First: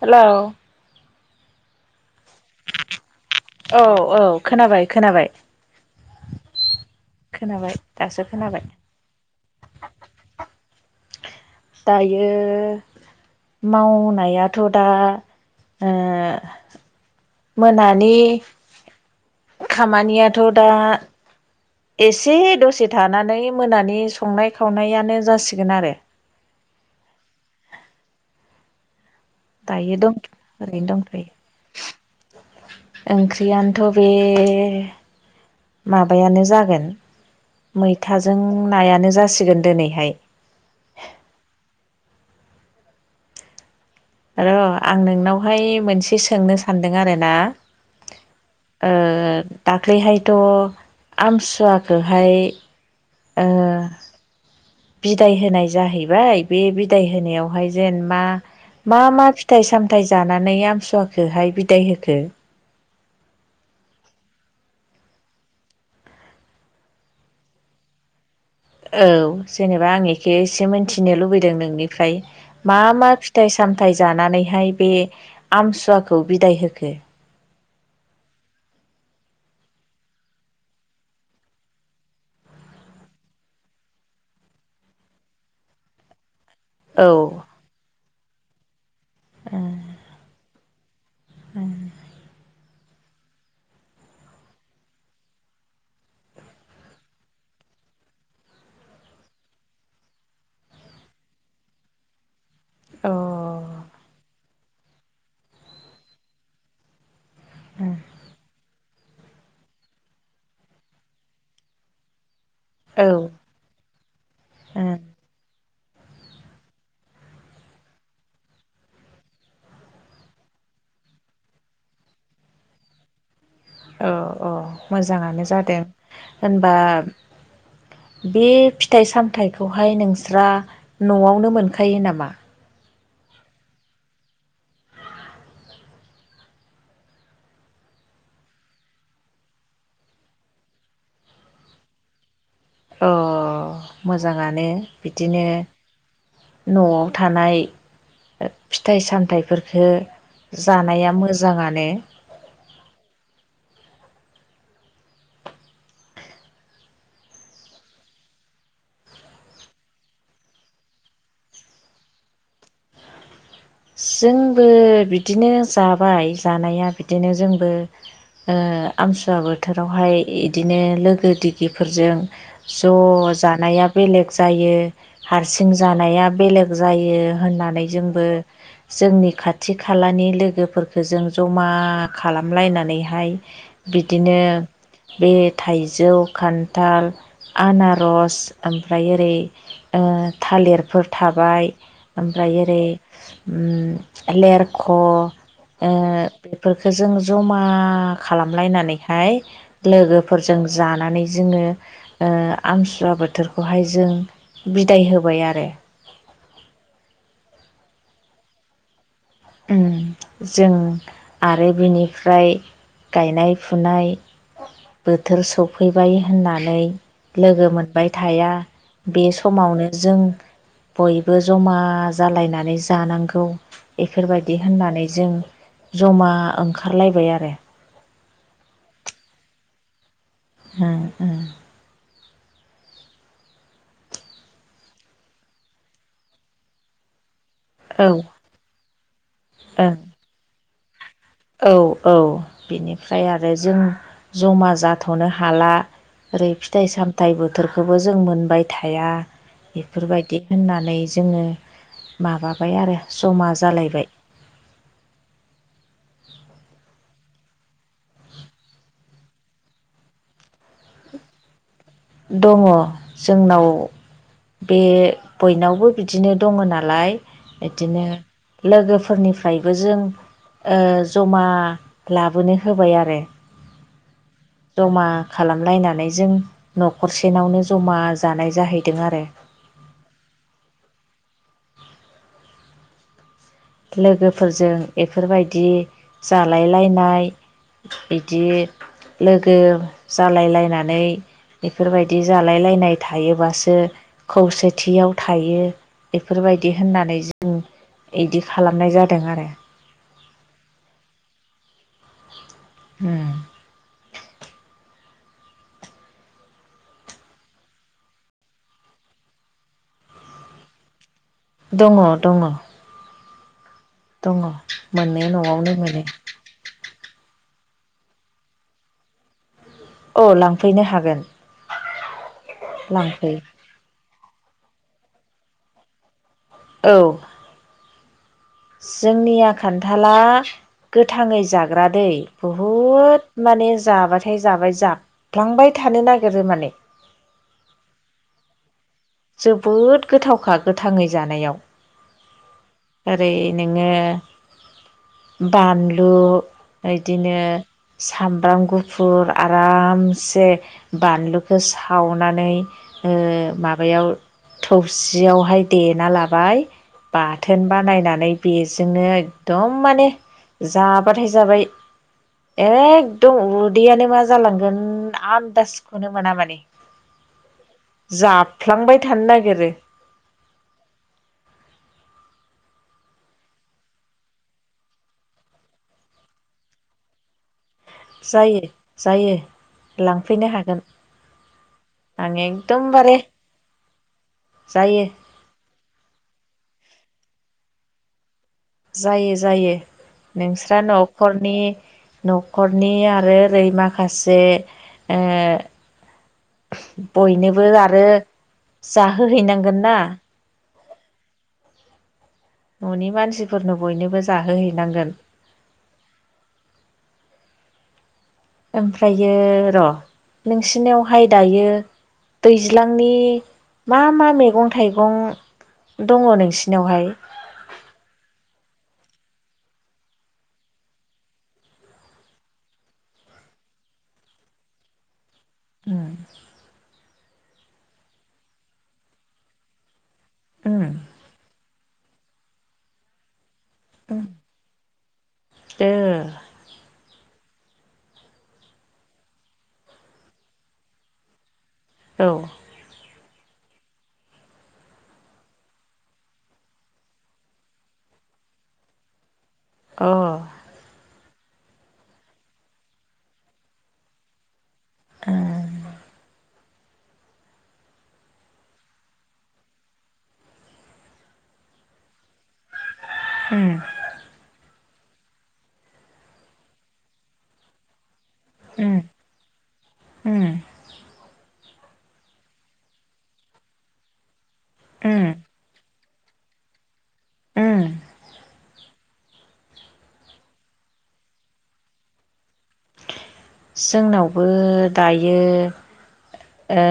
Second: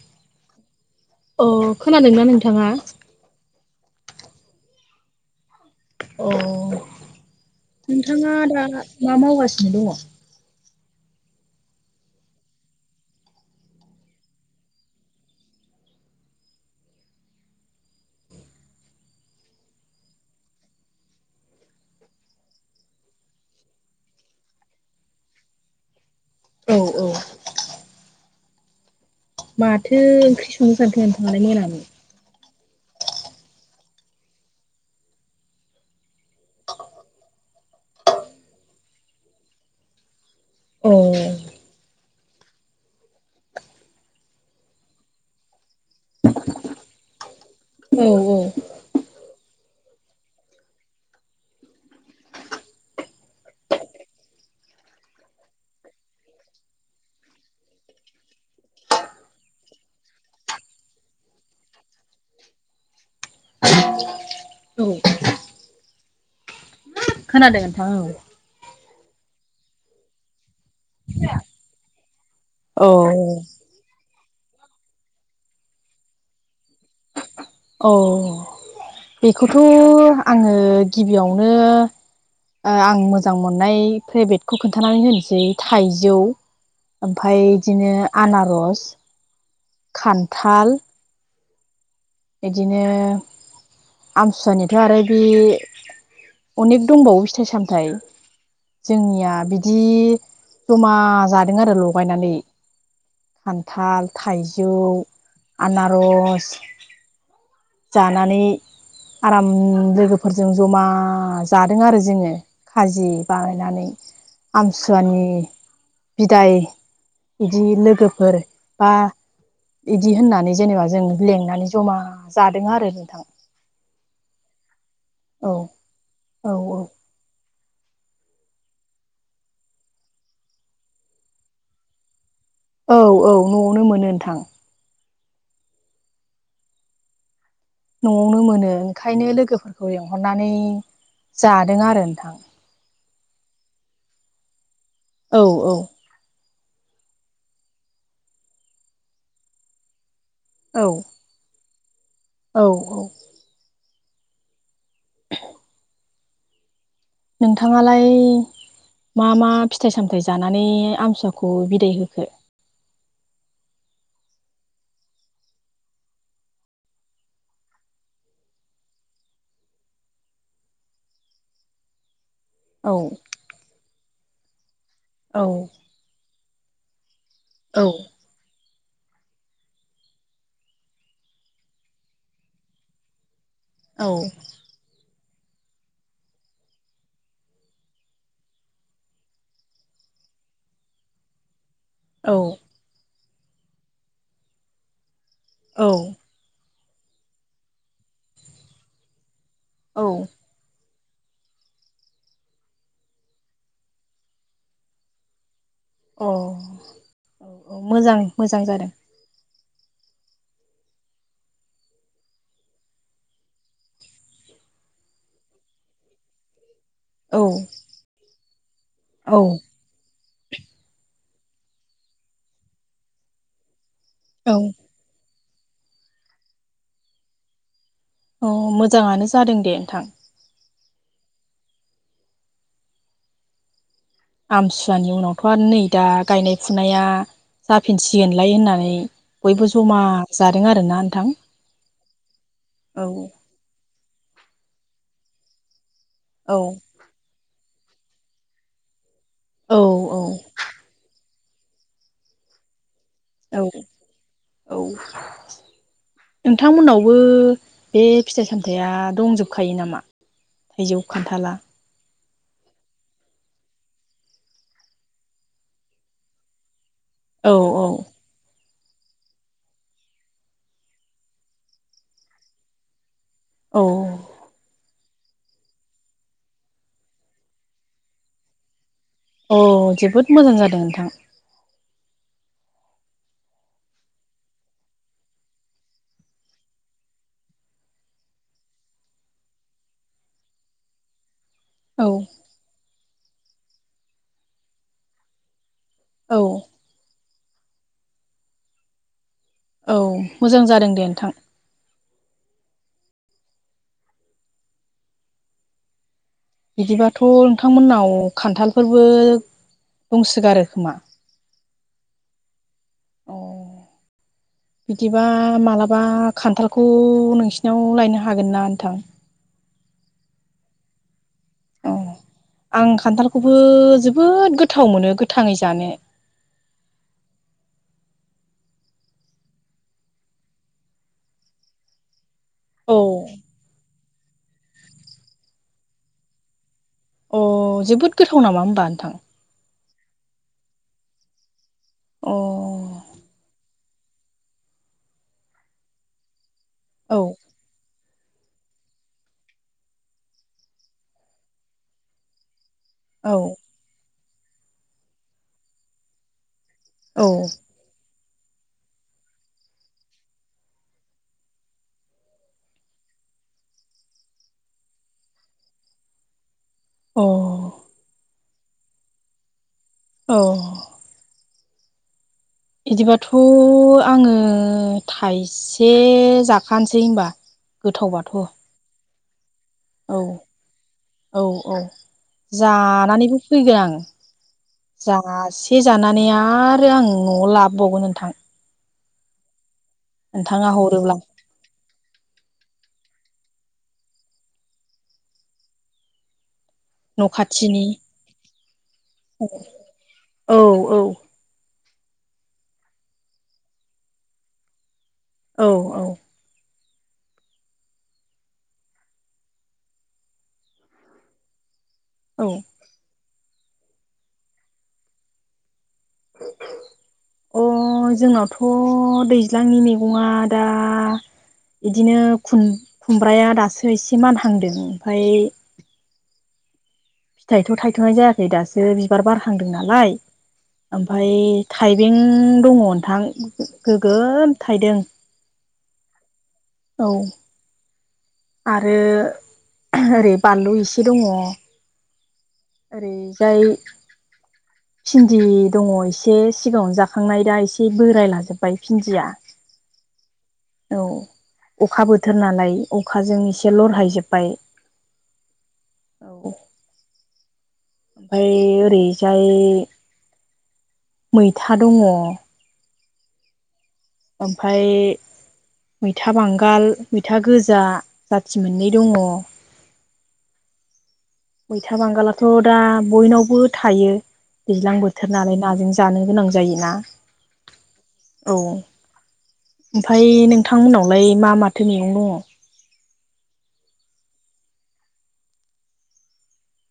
Hello अ खोनादोंना नोंथाङा औ औ खोनाबाय खोनाबाय अ खोनाबाय दासो नोंथाङा दा खोनाबाय मा मावगासिनो दङ दायो मावनायाथ दा ओ मोनानि खामानियाथ दा एसे दसे थानानै मोनानि संनाय खावनायानो जासिगोन आरो औ औ दायो माथो दंथ ओंख्रि संनो ओरैनो सानखो नोंथाङालाय मोनानि? दंथयो ओंख्रियानोथ बे माबायानो जागोन मैथाजों नायानो जासिगोन दिनैहाय औ र आं नोंनावहाय मोनसे सोंनो सानदों आरो ना औ औ ओ दाख्लैहायथ आमसुवाखोहाय ओ बिदाय होनाय जाहैबाय बे बिदाय होनायावहाय जेन मा मा मा फिथाइ सामथायाइ जानानै आमसुवखौहाय बिदाय होखो औ खोनादों नोंथां औ औ जेनेबा आं एखे एसे मोनथिनो लुबैदों नोंनिफ्राय मा औ मा फिथाइ सामथायाइ जानानै हाय बे आमसुवाखौ बिदाय होखो औ बेखौथ' आङो गिबियावनो ओ आं मोजां मोननाय फेभेटखौ खोन्थानानै होनोसै थाइजौ औ ओमफाय बिदिनो आनारस अ खान्थाल [unintelligible] इदिनो आमसुवानिथ' आरो बे अनेख दंबावो फिथाइ सामथाइ जोंनिया बिदि जमा जादों आरो लगायनानै खान्थाल थाइजौ आनारस जानानै आराम लोगोफोरजों जमा जादों आरो जोङो औ खाजि बानायनानै अ आमसुवानि बिदाय बिदि लोगोफोर बा इदि होननानै जेनेबा जों लेंनानै जमा जादों आरो नोंथां औ औ मोजाङानो औ जादों औ होनबा बे फिथाइ सामथायाइखौहाय नोंस्रा न'आवनो मोनखायो नामा औ औ न'आवनो मोनो नोंथां न'आवनो मोनो ओंखायनो लोगोफोरखौ लिंहरनानै जादों आरो नोंथां अ मोजाङानो औ बिदिनो औ न'आव थानाय फिथाइ सामथाइफोरफोरखौ औ जानाया मोजांआनो औ औ [unintelligible] नोंथाङालाय मा मा फिथाइ सामथायाइ जानानै आमसुवाखौ बिदाय होखो जोंबो बिदिनो जाबाय जानाया बिदिनो जोंबो ओ आमसुवा बोथोरावहाय बिदिनो लोगो दिगिफोरजों औ ज' जानाया बेलेग जायो औ हारसिं जानाया बेलेक जायो औ होननानै जोंबो जोंनि खाथि- खालानि लोगोफोरफोरखौ जों जमा खालामलायनानै हाय औ बिदिनो बे थाइजौ खान्थाल आनारस ओमफ्राय ओरै ओ ओ थालिरफोर थाबाय औ ओमफ्राय ओरै उम लेरख'ओ औ बेख जों जमा खालामलायनानैहाय अ औ लोगोफोरजों जा नानै जोङो आमसुवा बोथोरखौहाय जों बिदाय होबाय आरो अ औ औ मोजां मोजां जादों उम जों आरो बेनिफ्राय गायनाय- फुनाय बोथोर सफैबाय होननानै औ लोगो मोनबाय थाया बे औ समावनो जों बयबो जमा जालायनानै जानांगौ औ बेफोरबायदि होननानै जों जमा ओंखारलायबाय आरो औ मोजाङानो जादों दे नोंथां [unintelligible] आमसुवानि उनावथ' आरो नै दा गायनाय फुनाया औ जाफिनसिगोनलाय होननानै बयबो ओं जमा जादों आरोना नोंथां औ औ औ बिनिफ्राय आरो जों जमा जाथ'नो हाला ओरै औ फिथाइ सामथायाइ बोथोरखौबो जों मोनबाय थाया औ औ बेफोरबायदि होननानै जोंङो माबाबाय आरो जमा औ जालायबाय औ नोंथांमोनावबो बे फिथाइ सामथाइया दंजोबखायो नामा थाइजौ खान्थाला दंङ जोंनाव बे बयनावबो बिदिनो दंङ आरो दालाय औ औ बिदिनो लोगोफोरनिफ्रायबो जों जमा लाबोनो होबाय आरो औ जमा खालामलायनानै जों न'खरसेनावनो जमा जानाय जाहैयो अ जोबोद मोजां जादों नोंथां लोगोफोरजों बेफोरबायदि जालायलायनाय बिदि लोगो जालायलायनानै औ बेफोरबायदि जालायलायनाय थायोबासो खौसेथियाव थायो औ बेफोरबायदि होननानै जों इदि खालामनाय जादों आरो औ मोजां जादों दे नोंथां ओम बिदिबाथ' नोंथांमोननाव खान्थालफोरबो दंसगारो खोमा दंङ दंङ अ बिदिबा मोनो न'आवनो मालाबा मोनो खान्थालखौ नोंसोरनि निनाव लायनो हागोन ना नोंथां औ लांफैनो हागोन औ आं लांफै खान्थालखौबो जोबोद गोथाव मोनो गोथांङै जानो औ जोंनिया खान्थाला गोथांङै जाग्रा दै औ बहुद माने जाबाथाय जाबाय जाब्लांबाय थाय थानो नागिरो माने अ जोबोद गोथाव नामा होमबा नोंथां जोबोद गोथावखा गोथांङै जानायाव अ ओरैनो नो बानलु औ इदिनो सामब्राम गुफुर आरामसे बानलुखौ सावनानै ओ औ माबायाव थौबसियावहाय देना लाबाय औ बाथोन बानायनानै बेजोंनो एकदम माने जाबाथाय जाबाय एखदम उदैयानो मा जालांगोन आदाजखौनो मोना माने अ जाफ्लांबाय थानो नागिरो औ बिदिबाथ' आंङो थाइसे जाखानोसै होनबा गोथावबाथ' जायो जायो औ लांफैनो हागोन औ औ आं एकदमबारे जानानैबो फैगोन आंङो जायो जासे जानानै आरो आं न'आव लाबोबावगोन नोंथां जायो जायो नोंथाङा नोंस्रा हरोब्ला न'खरनि न'खरनि आरो आरो ओरै माखासे न' बयनोबो खाथिनि आरो औ जाहोहैनांगोन ना औ औ न'नि मानसिफोरनो बयनोबो जाहोहैनांगोन औ औ। ओमफ्रायो र' नोंसिनियावहाय दायो औ दैज्लांनि मा मा मेगं थाइगं दङ नोंसिनावहाय? थ' दैज्लांनि मेगङा दा इदिनो खुम-खुमब्राया दासो एसे मानहांदों। ओमफाय उम। फिथाइथ' थायथ'नाय जायाखै दासो बिबार बारहांदों नालाय। उम ओमफाय थाइबें दङ नोंथां गोगोम थाइदों। दो। औ। आरो ओरै बानलु इसे दङ। औ। रैजाय। भिन्दि दङ एसे सिगाङावनो जाखांनाय दा एसे बोराय लाजोबबाय भिन्दिया। अ। औ अखा बोथोर नालाय अखाजों एसे लरहायजोब्बाय। अ औ। ओमफाय ओरैजाय मैथा दङ। उम। ओमफाय मैथा बांगाल, मैथा गोजा जाथि मोननै उम दङ। उम मैथा बांगालाथ' दा बयनावबो थायो। दैज्लां उम बोथोर नालाय नाजों जानो गोनां जायोना। उम औ। ओमफाय नोंथांमोननावलाय मा माथो मैगं दङ? जोंनावबो दायो ओ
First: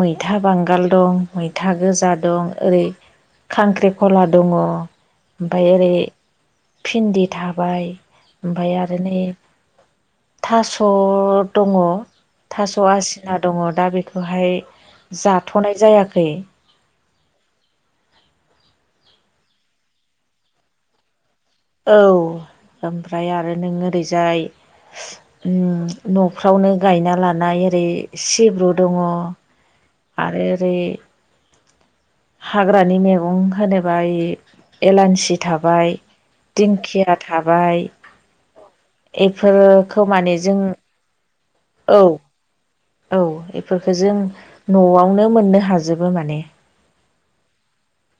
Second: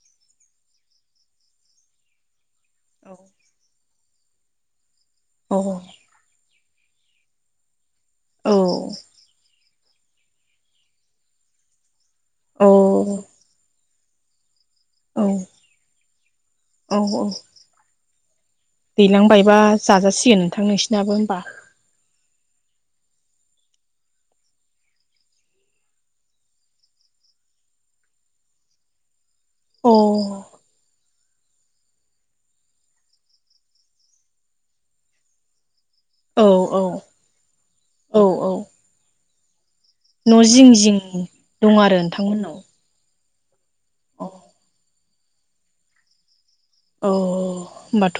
मैथा बांगाल दं, मैथा गोजा दं, ओरै खांख्रिखला दङ औ ओमफाय ओरै भिन्दि थाबाय ओमफ्राय आरो नै थास' दङ औ थास' आसिना दङ। दा बेखौहाय जाथ'नाय जायाखै। औ औ दैलांबायबा जाजासिगोन नोंथां नोंसिनाबो होमबा। औ ओमफ्राय आरो नों ओरैजाय न'फ्रावनो गायना लानाय ओरै सिब्रु दङ। अ आरो औ ओरै हाग्रानि मैगं होनोबा एलानसि थाबाय औ दिंखिया थाबाय औ औ एफोरो न' जिं जिं दं आरो औ नोंथांमोननाव। औ एफोरखौ जों अ न'आवनो मोननो हाजोबो माने। औ औ होमबाथ'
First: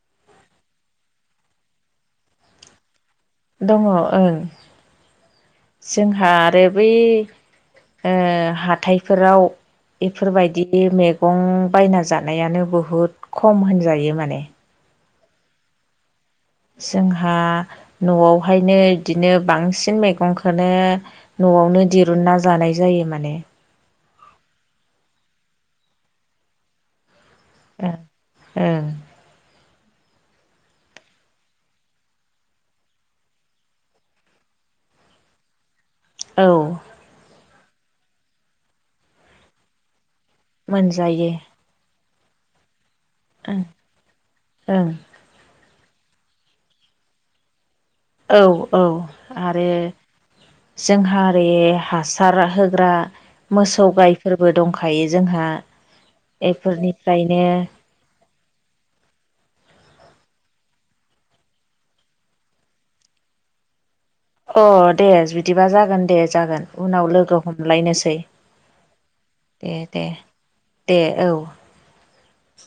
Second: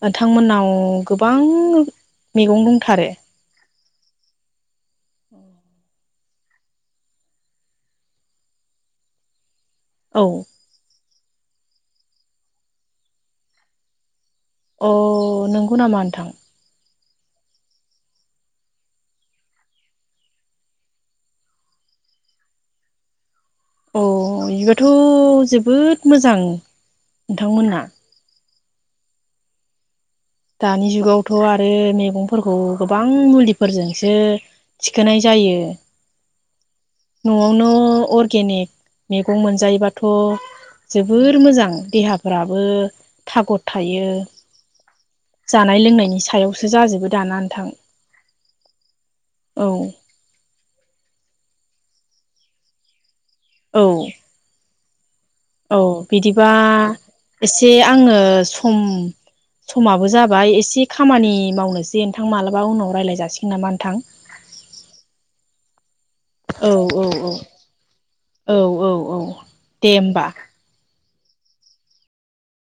नोंथांमोननाव गोबां मैगं दंथारो। दङ ओं। अ। जोंहा आरो बै ओ हाथायफोराव औ बेफोरबायदि मैगं बायना जानायानो बुहुद खम होनजायो माने। अ नोंगौ नामा नोंथां। जोंहा न'आवहायनो इदिनो बांसिन मैगंखोनो न'आवनो दिरुनना जानाय जायो माने। औ बिबोथ' जोबोद मोजां नोंथांमोनना। ओ। दानि जुगावथ आरो मैगंफोरखौ गोबां मुलिफोरजोंसो थिखोनाय जा जायो। औ नआवनो अरगेनिक मैगं मोनजायोबाथ मोनजायो जोबोर मोजां देहा फोराबो ओं थागद थायो ओं जानाय लोंनायनि सायावसो जाजोबो दाना नोंथां। औ औ आरो औ जोंहा बे हासार होग्रा मोसौ औ गायफोरबो दंखायो जोंहा औ बिदिबा बेफोरनिफ्रायनो एसे आङो सम समाबो जाबाय एसे खामानि मावनोसै नोंथां मालाबा उनाव रायलाय जासिगोन नामा नोंथां? अ दे बिदिबा जागोन दे जागोन औ औ उनाव लोगो हमलायनोसै औ औ औ ए दे। दे औ।